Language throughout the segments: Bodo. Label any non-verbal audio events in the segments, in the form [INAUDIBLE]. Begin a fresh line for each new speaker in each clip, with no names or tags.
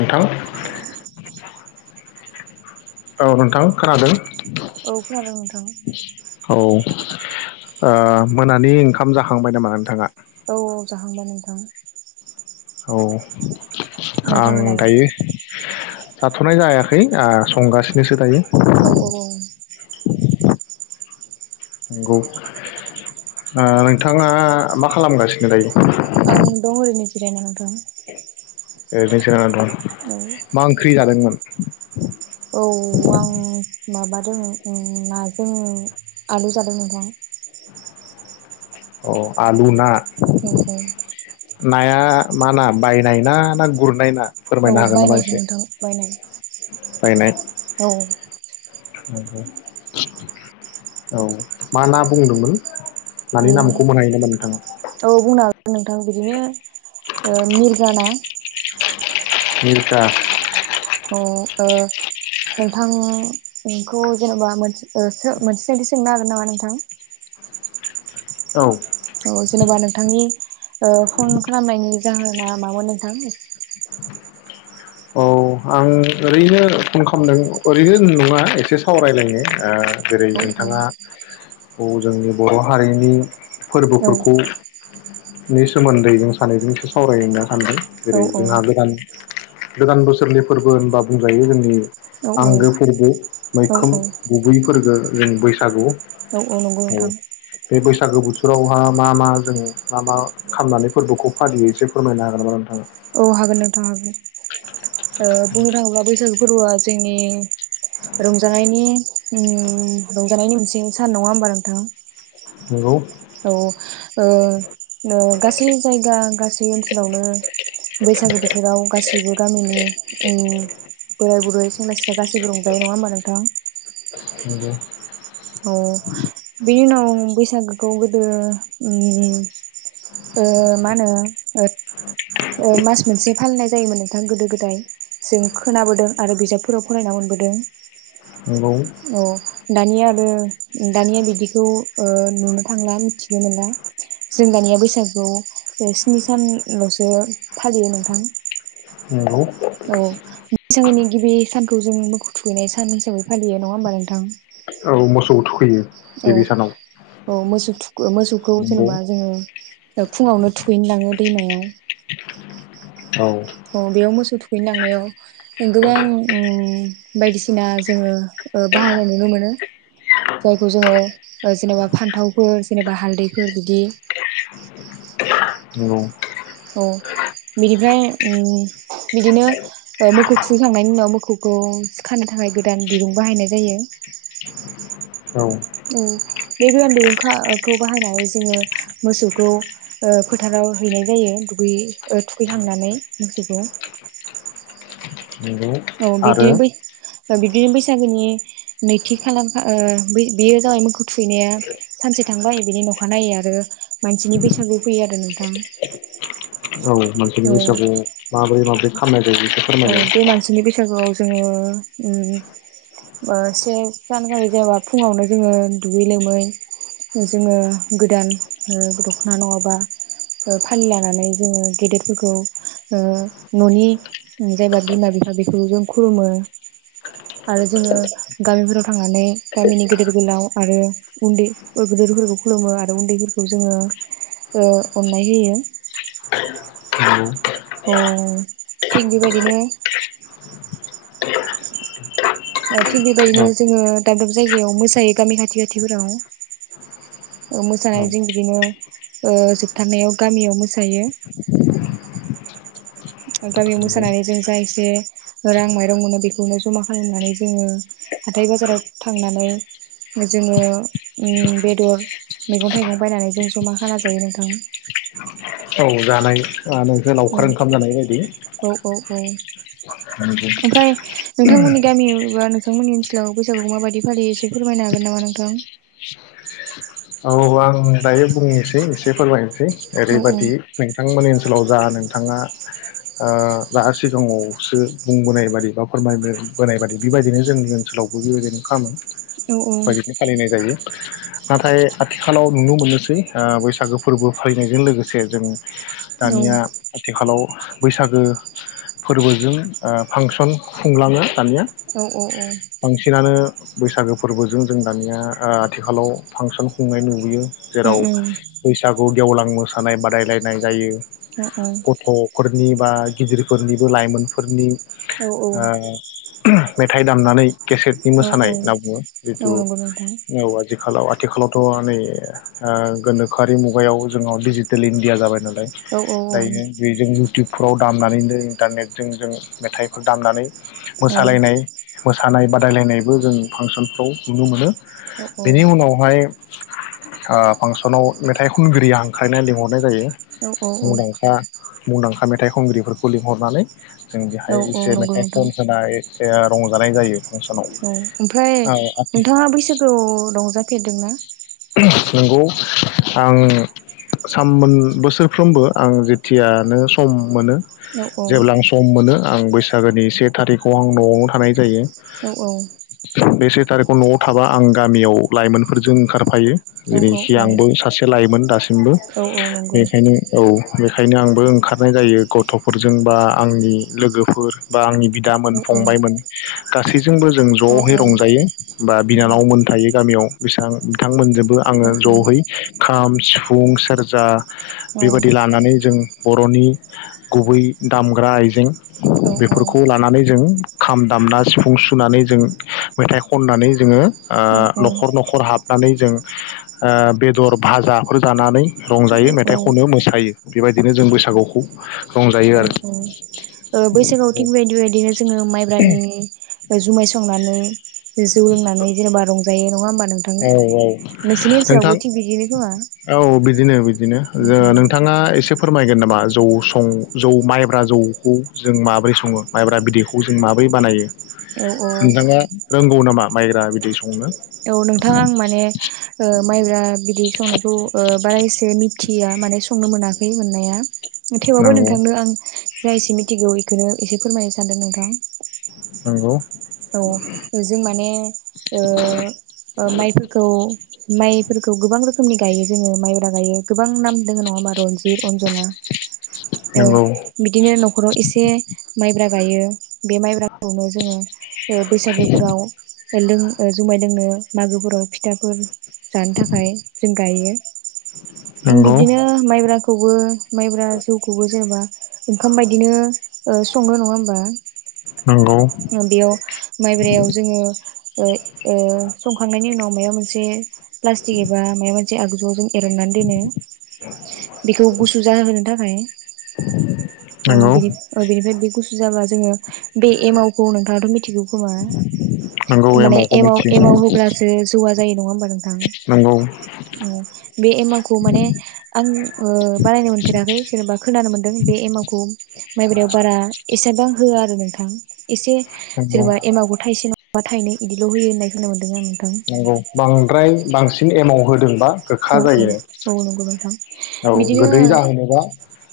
नोंथां औ नोंथां खोनादों
औ खोनादों नोंथां
औ ओ मोनानि ओंखाम जाखांबाय नामा नोंथाङा?
औ औ जाखांबाय नोंथां ।
औ । आं
नोंथाङालाय
दायो जाथ'नाय जायाखै संगासिनोसो दायो ।
औ औ ।
नंगौ ओ नोंथाङा मा खालामगासिनो दायो?
आं दं ओरैनो जिरायनानै । दं ।
ओरैनो जिरायना दं । मा ओंख्रि जादोंमोन?
औ आं माबादों नाजों आलु जादों नोंथां ।
अ आलु ना ।
औ औ ।
नाया मा ना बायनायना ना गुरनाय ना?
औ
फोरमायनो हागोन नामा
बायनायसो
एसे
नोंथां बायनाय ।
बायनाय ।
औ ।
औ मा ना बुंदोंमोन? मानि
उम
नामखौ मोनायो नामा नोंथाङा?
औ बुंनो हागोन नोंथां बिदिनो मिरगा ना ।
मिरगा।
अ ओ नोंथांखौ जेन'बा ओ मोनसे सोंथि सोंनो हागोन नामा नोंथां?
औ ।
औ जेन'बा नोंथांनि फन खालामनायनि जाहोना मामोन नोंथां?
औ आं ओरैनो फन खालामदों ओरैनो नङा एसे सावरायलायनो ओ जेरै
औ औ
नोंथाङा औ जोंनि बर' हारिनि
औ
फोरबोफोरखौ नि सोमोन्दै जों सानैजों एसे सावरायना सान्दों जेरै जोंहा गोदान गोदान बोसोरनि फोरबो होनबा बुंजायो जोंनि
औ
आंगो फोरबो
औ
मैखोम गुबैफोरबो जों बैसागु
औ औ नंगौ नोंथां ।
बे बैसागो बोथोरावहा मा मा जों मा मा खालामनानै फोरबोखौ फालियो एसे फोरमायनो हागोन नामा नोंथाङा?
औ हागोन नोंथां हागोन ओ बुंनो थाङोब्ला बैसागु फोरबो आ जोंनि रंजानायनि उम रंजानायनि मोनसे दिनै सान नङा होमबा नोंथां?
नंगौ
औ ओ ओ गासै जायगा गासै ओनसोलावनो बैसागो बोथोराव गासैबो गामिनि उम दायो नङा होमबा नोंथां
नंगौ
अ बेनि उनाव बैसागोखौ गोद दो ओम ओ मा होनो ओ ओ मास मोनसे फालिनाय जायोमोन नोंथां गोदो गोदाय जों खोनाबोदों आरो बिजाबफोराव फरायना मोनबोदों।
नंगौ
औ दानिया आरो दानिया बिदिखौ ओ नुनो थांला मिथिनो मोनला जों दानिया बैसागुखौ स्नि सानल'सो फालियो नोंथां।
नंगौ
औ बैसागोनि गिबि सानखौ जों मोखौ थुखैनाय सान हिसाबै फालियो नङा होमबा नोंथां।
औ मोसौ थुखैयो।
औ
गिबि सानाव
औ मोसौ थु मोसौखौ
नंगौ
जेनबा जोङो ओ फुङावनो थुखैनो लाङो दैमायाव
औ
अ बेयाव मोसौ थुखैनोलांनायाव गोबां ओम बायदिसिना जोङो बाहायनाय नुनो मोनो जायखौ जोङो जेनेबा फान्थावफोर जेनेबा हालदैफोर बिदि
नंगौ
औ बिनिफ्राय उम बिदिनो मोखौ खुखैखांनायनि उनाव मोखौखौ सि खानो थाखाय गोदान दिरुं बाहायनाय जायो।
औ
औ बे गोदान दिरुंखाखौ बाहायनानै जोङो मोसौखौ फोथाराव हैनाय जायो दुगै ओ थुखैखांनानै मोसौखौ।
नंगौ
औ
आरो
बिदिनो बै बिब्दिनो बैसागोनि नैथि खालारखौ ओ बै बेयो जाबाय मोखौ थुखैनाया सानसे थांबाय बिनि अखानायै आरो मानसिनि बैसागु फैयो आरो नोंथा।
औ मानसिनि बैसागुआव माबोरै माबोरै खामनाय
अ बे मानसिनि बेैसागुआव जोङो से जानुवारि जाबा फुङावनो जोङो दुगै लोमै जोङो गोदान दख'ना नङाबा फालि लानानै जोङो गेदेरफोरखौ न'नि जायबा बिमा बिफा बेखौ जों खुलुमो आरो जोङो गामिफोराव थांनानै गामिनि गेदेर गोलाव आरो उन्दै गेदेरफोरखौ खुलुमो आरो उन्दैफोरखौ जोङो अननाय होयो।
नंगौ
अ थिग बेबायदिनो थिग
औ
बेबायदिनो जोङो दाब दाब जायगायाव मोसायो गामि खाथि खाथिफोराव
औ
मोसानानै जों बिदिनो जोबथारनायाव गामियाव मोसायो गामियाव
नंगौ
मोसानानै जों जा एसे रां माइरं मोनो बेखौनो जमा खालामनानै जोङो हाथाय बाजाराव थांनानै जोङो बेदर मैगं थाइगं बायनानै जों जमा खाना जायो नोंथां।
औ जानाय आ नोंसोर
औ
लावखार ओंखाम जानाय बायदि
औ औ औ
नंगौ
ओमफ्राय नोंथांमोननि गामि बा नोंथांमोननि ओनसोलाव बैसागुखौ माबायदि फालियो एसे फोरमायनो हागोन नामा नोंथां?
औ आं दायो बुंनोसै एसे फोरमायनोसै।
औ औ
ओरैबायदि नोंथांमोननि ओनस ओनसोलाव जा नोंथाङा ओ जा सिगाङावसो बुंबोनाय बादि बा फोरमाय बोनाय बादि बेबायदिनो जोंनि ओनसोलावबो बेबायदिनो खालामो
औ
। बायदिनो फालिनाय जायो । नाथाय आथिखालाव नुनो मोननोसै ओ बैसागो फोरबो फालिनायजों लोगोसे जों दानिया आथिखालाव बैसागो फोरबोजों ओ फांसन खुंलाङो । दानिया
औ औ
बांसिनानो बैसागो फोरबोजों जों दानिया ओ आथिखालाव फांसन खुंनाय नुबोयो ।
उम
जेराव
उम
बैसागु खौ गेवलां मोसानाय बादायलायनाय जायो
औ औ
। गथ'फोर नि बा गिदिरफोरनिबो लाइमोनफोरनि
औ औ
ओ मेथाइ दामनानै केसेटनि मोसानाय होनना बुङो जिहेथु
नंगौ नोंथां
औ आजिखालाव आथिखालाव थ' नै ओ गोनोखोआरि मुगायाव जोंनाव डिजिटेल इण्डिया जाबाय नालाय
औ औ
।
औ
दायो बेजों इउटिब फ्राव दामनानैनो इन्टारनेटजों जों मेथाइखो दामनानै
औ
मोसालायनाय मोसा सानाय बादायलायनायबो जों फांसनफ्राव नुनो मोनो ।
औ
बेनि उनावहाय ओ फांसनाव मेथाइ खनगिरि हांख्रायनाय लिंहरनाय जायो
औ औ
। मुंदांखा मुंदांखा मेथाइ खनगिरिफोरखौ लिंहरनानै जों बेहाय
औ
एसे
नंगौ
मेथाइ
नोंथां
खनहोनाय जोंहा रंजानाय जायो ।
औ ओमफ्राय नोंथाङा बैसागुआव रंजाफेरदों ना?
नंगौ आं साममोन बोसोरफ्रोबो आं जेथियानो सम मोनो
औ औ
जेब्ला आं सम मोनो आं बैसागोनि से थारिखआव आं न'आव थानाय जायो ।
औ औ
थारिक न'आव थाबा आं गामियाव लाइमोन फोरजों ओंखारफायो ।
औ
ओरैनोसै
औ
आंबो सासे लायमोन दासिमबो
औ औ नंगौ
बेनिखायनो औ बेखायनो आंबो ओंखारनाय जायो गथ'फोरजों बा आंनि लोगोफोर बा आंनि बिदामोन
औ औ
फंबायमोन गासै जोंबो जों
औ
ज'है रंजायो बा बिनानावमोन थायायो गामियाव बिसां बिथांमोन जोब बो आङो
औ
जहै खाम सिफुं सेरजा
औ
बेबायदि लानानै जों बर'नि गुबै दामग्रा आइजें
औ
बेफोरखौ लानानै जों खाम दामना सिफुं सुनानै जों मेथाइ खननानै जोङो
औ
न'खर न'खर हाबनानै जों बेदर भाजाफोर जानानै रंजायो
औ औ
मेथाइ खननो मोसायो बेबायदिनो जों बैसागुखौ रंजायो
बैसागआव
आरो
थिग बदि बदिनो जोङो माइब्रानि जुमाय संनानै जौ लोंनानै जेनेबा रंजायो नङामोन
औ औ नोंथां
थिग बिदिनो खोमा
औ बिदिनो बिदिनो
उम उम
नोंथाङा एसे फोरमायगोन नामा जौ सं जौ माइब्रा जौखौ जों माबोरै सङो माइब्रा बिदैखौ जों माबोरै बानायो
औ औ
नोंथाङा रोंगौ नामा माइग्रा बिदि संनो
औ नोंथां आं माने माइब्रा बिदै संनायखौ बारा एसे मिथिया माने संनो मोना बे मोननाया थेवबो
नंगौ
नोंथांनो आं जाय एसे मिथिगौ बेखौनो एसे फोरमायनो सानदों नोंथां
नंगौ
औ जों माने ओ माइफोरखौ माइफोरखौ गोबां रोखोमनि रोखोमनि गायो जोङो माइब्रा गायो गोबां नाम दङ नङा होनबा रनजित अन्जना
नंगौ
बिदिनो न'खराव एसे माइब्रा गायो बे माइब्राखौनो जोङो बैसागोफोराव लों जुमाय जोंङो मागोफोराव फिथाफोर जानो थाखाय जों गायो
नंगौ
बिदिनो माइब्राखौ सौवो। माइब्रा जौखौबो जेनेबा ओंखाम बायदिनो सङो नङा होमबा?
नंगौ
बेयाव माइब्रायाव जोङो ओ ओ संखांनायनि उनाव माबा मोनसे प्लास्टिक एबा माबा मोनसे आगजुआव जों एरननानै दोनो बेखौ गुसु जाहोनो थाखाय ओं
नंगौ
बेनि बिनिफ्राय बे गुसु जाबा जोङो बे एमावखौ नोंथाङाथ' मिथिगौ खोमा
नंगौ
माने
एमावखौ
एमाव
मिथियो
एमाव होब्लासो जौवा जायो नङा होनबा? नोंथां
नंगौ
उम। बे एमावखौ माने आं ओ बानायनो मोनफेराखै जेनेबा खोनानो मोनदों बे एमाव गम माइब्रायाव बारा एसेबां होआ आरो नोंथां एसे
नंगौ
जेनेबा एमावखो थाइसे नङाबा थाइनै बिदिल' होयो होननाय होनोमोन। [UNINTELLIGIBLE]
नंगौ बांद्राय बांसिन एमाव होदोंबा गोखा
औ
जायो
औ नंगौ नोंथां
औ
बिदिनो
गोदै जाहोनोबा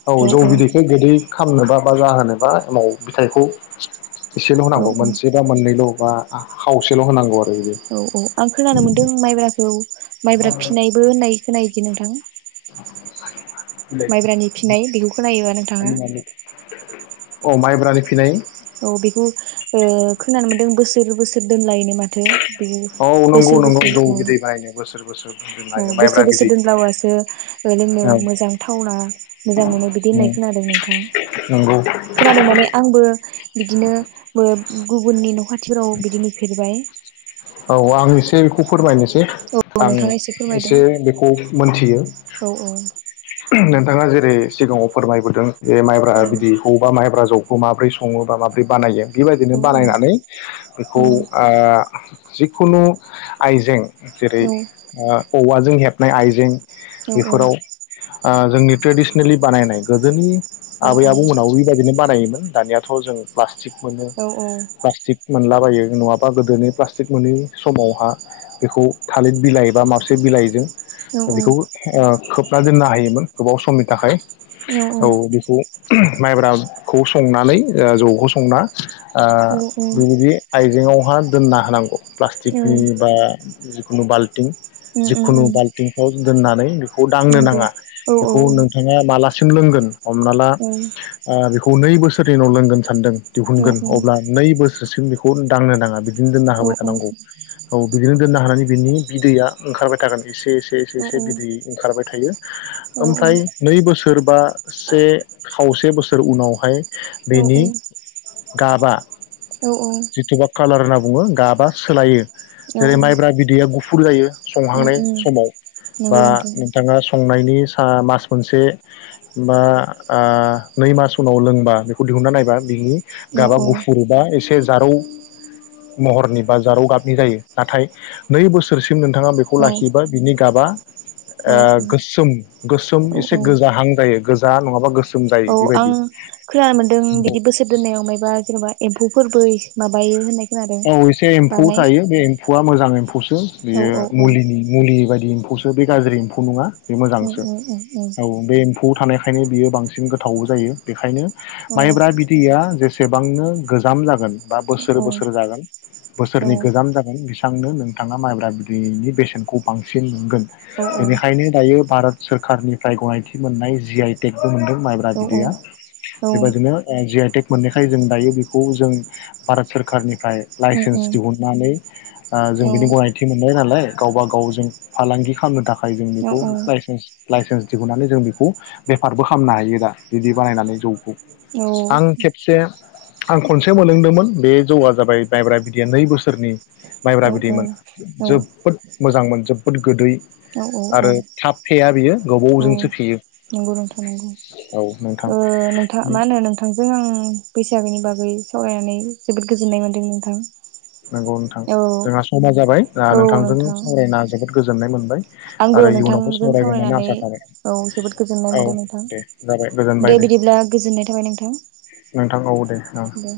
औ जौ बिदैखौ गोदै खामनोबा बा जाहोनोबा एमाव फिथाइखौ एसेल'
औ
होनांगौ मोनसे बा मोननैल' बा खावसेल' होनांगौ आरो बिदि
औ औ आं खोनानो मोन्दों माइब्राखौ माइब्रा फिनायबो होननाय खोनायो। बिदि नोंथां
[INAUDIBLE]
माइब्रानि फिनाय बेखौ खोनायोबा नोंथाङा
अ माइब्रानि फिनाय
औ बेखौ ओ खोनानो मोनदों बोसोर बोसोर दोनलायनो माथो बे
औ नंगौ
बोसोर
नंगौ
बोसोर
जौ
औ
बिदै बायनो बोसोर बोसोर दोननो
औ
हायो
बोसोर
माइब्रा
बोसोर
बिदै
दोनब्लासो ओ लोंनो
औ
मोजां थावना मोजां मोनो बिदि होननाय खोनादों नोंथां
नंगौ
खोनादों माने आंबो बिदिनो ओ गुबुननि न' खाथिफोराव बिदि नुफेरबाय
औ आं एसे बेखौ फोरमायनोसै
औ
आं
नोंथाङा
एसे
फोरमायदों
बेखौ मोनथियो।
औ औ
नोंथाङा जेरै सिगाङाव फोरमायबोदों बे माइब्रा बिदैखौ बा माइब्रा जौ खौ माबोरै सङो बा माब्रै बानायो
औ
बेबायदिनो बानायनानै
औ
बेखौ आ जिखुनु आइजें जेरै ओ औवाजों हेबनाय आइजें
औ औ
आ जोंनि ट्रेडिसनेलि बानायनाय गोदोनि आबै आबौ मोनाबो बेबायदिनो बानायोमोन दानियाथ' जों प्ला स्टिक मोनो प्लाष्टिक मोन्ला यो नङाबा गोदोनि प्लास्टिक मोनै समावहा बेखौ थालिर बिलाइ बा मार्सिट बिलाइजों
औ
बेखौ ओ खोब ना दोननो हायोमोन गोबाव समनि थाखाय औ बेखौ माइब्रा खौ संनानै ओ जौ खौ संना आ
उम उम उम
बेबायदि आइजेंआव दोनना हानांगौ प्लास्टिकनि बा खुनु बाल्टिं जिखुनु बाल्टिंफ्राव जों दोननानै खौ दांनो
नंगौ
नाङा
औ औ
बेखौ नोंथाङा माला सोंलोंगोन हमनाला
औ
ओ बे खौ नै बोसोरनि उनाव लोंगोन सानदों
औ
दिहुनगोन अब्ला नै बोसोर सिम बेखौ दांनो नाङा बिदि बिदिनो दोनना होबाय थानांगौ औ बिदिनो दोननो हानानै बिनि बिदैया ओंखारबाय थागोन एसे एसे एसे एसे बिदै ओंखारबाय थायो ओमफ्राय नै बोसोर बा से खावसे बोसोर उनावहाय
औ
बेनि
औ
गाबा
औ औ
जिथुबा कालार होनना बुङो गाबा सोलायो
औ उम
जेरै माइब्रा बिदैया गुफ फुर जायो। संहांनाय
उम
समाव
नंगौ
बा
नोंथां
नोंथाङा संनाय नि सा मास मोनसे बा ओ नै मास उनाव लोंबा बेखौ दिहुनना नायबा बि
औ
गाबा
औ
गुफुर बा एस जारौ महरनि बा जारौ गाबनि जायो नाथाय नै बोसोरस सिम नोंथाङा बेखौ
औ
लाखिबा बिनि गाबा
औ
ओ गोसोम गोसोम
औ
एसे
औ
गोजाहां जायो गोज जा नङाबा गोस
औ आं खोनानो मोनदों बिदि बोस दोननायाव मायबा जेनबा एम्फौ फोरबोय माबायो होननाय खोनादों
औ एसे एम्फौ
बानाय
थायो बे एम्फौआ मोजां एम्फौस [UNINTELLIGIBLE]
औ
बेयो
औ औ
मुलिनि मुलि बादि फौसो बे गाज्रि एम्फौ नङा। बे
औ
मोजांसो
औ
औ बे फौ थानायखायनो बियो बांसिन गोथाव जायो बेखायनो माइब्रा बिदैया जेस सेबांनो गोजाम जागोन बा बोसोर बोस सोर जागोन बोसोरनि गोजाम जागोन बिस थांनो नोंथाङा माइब्रा बिदैनि बेसेनखौ बांसिन मोनगोन। बेनिखायनो दायो भारत सोरखारनिफ्राय गनायथि मोननाय जि आइ टेक मोनदों माइब्रा
औ
बिदैया
औ
बेबादिनो ओ जि आइ टेक मोननायखाय जों दायो बेखौ जों भारोत सोर कारनि फ्राय
उम
लाइसेन्स
उम
दिहुननानै ओ
औ
जों बिनि गनायथि मोनबाय नालाय गावबा गावजों फालांगि खामनो थाख फाय जों
औ
बेखौ लाइसेन्स लाइसेन्स दिहुननानै जों बेखौ बेफारबो खामनो हायो दा बिदि बानायनानै जौखौ आं
औ
खेबसे आं खनसे मोनलोंदोंमोन बे जौआ जाबाय मायब्रा बिदैया नै बोसोरनि माइब्रा बिदैमोन जोबोद मोजांमोन जोब बुहुबद गोदै
औ औ औ
आरो थाब फेया बियो
औ
गोबावजोंसो फेयो
नोंगौ नोंथां नोंगौ
औ नोंथां
ओ नोंथां मा होनो नोंथांजों आं बैसागोनि बागै सावरायनानै जोबोद गोजोननाय मोन्दों नोंथां
नोंगौ नोंथां
औ
जोंहा समा जाबाय दा
औ
नोंथांजों
नोंथां
सावरायना जोबोद गोजोननाय मोनबाय
आंबो
आरो इयुनावबो
नोंथांजों
सावरायगोन होननानै
सावरायनानै
आसा थाबाय
औ जोबोद गोजोननाय
औ
मोनदों नोंथां
दे जाबाय गोजोनबाय
दे बिदिब्ला गोजोननाय थाबाय नोंथां
नोंथां औ दे औ
दे ।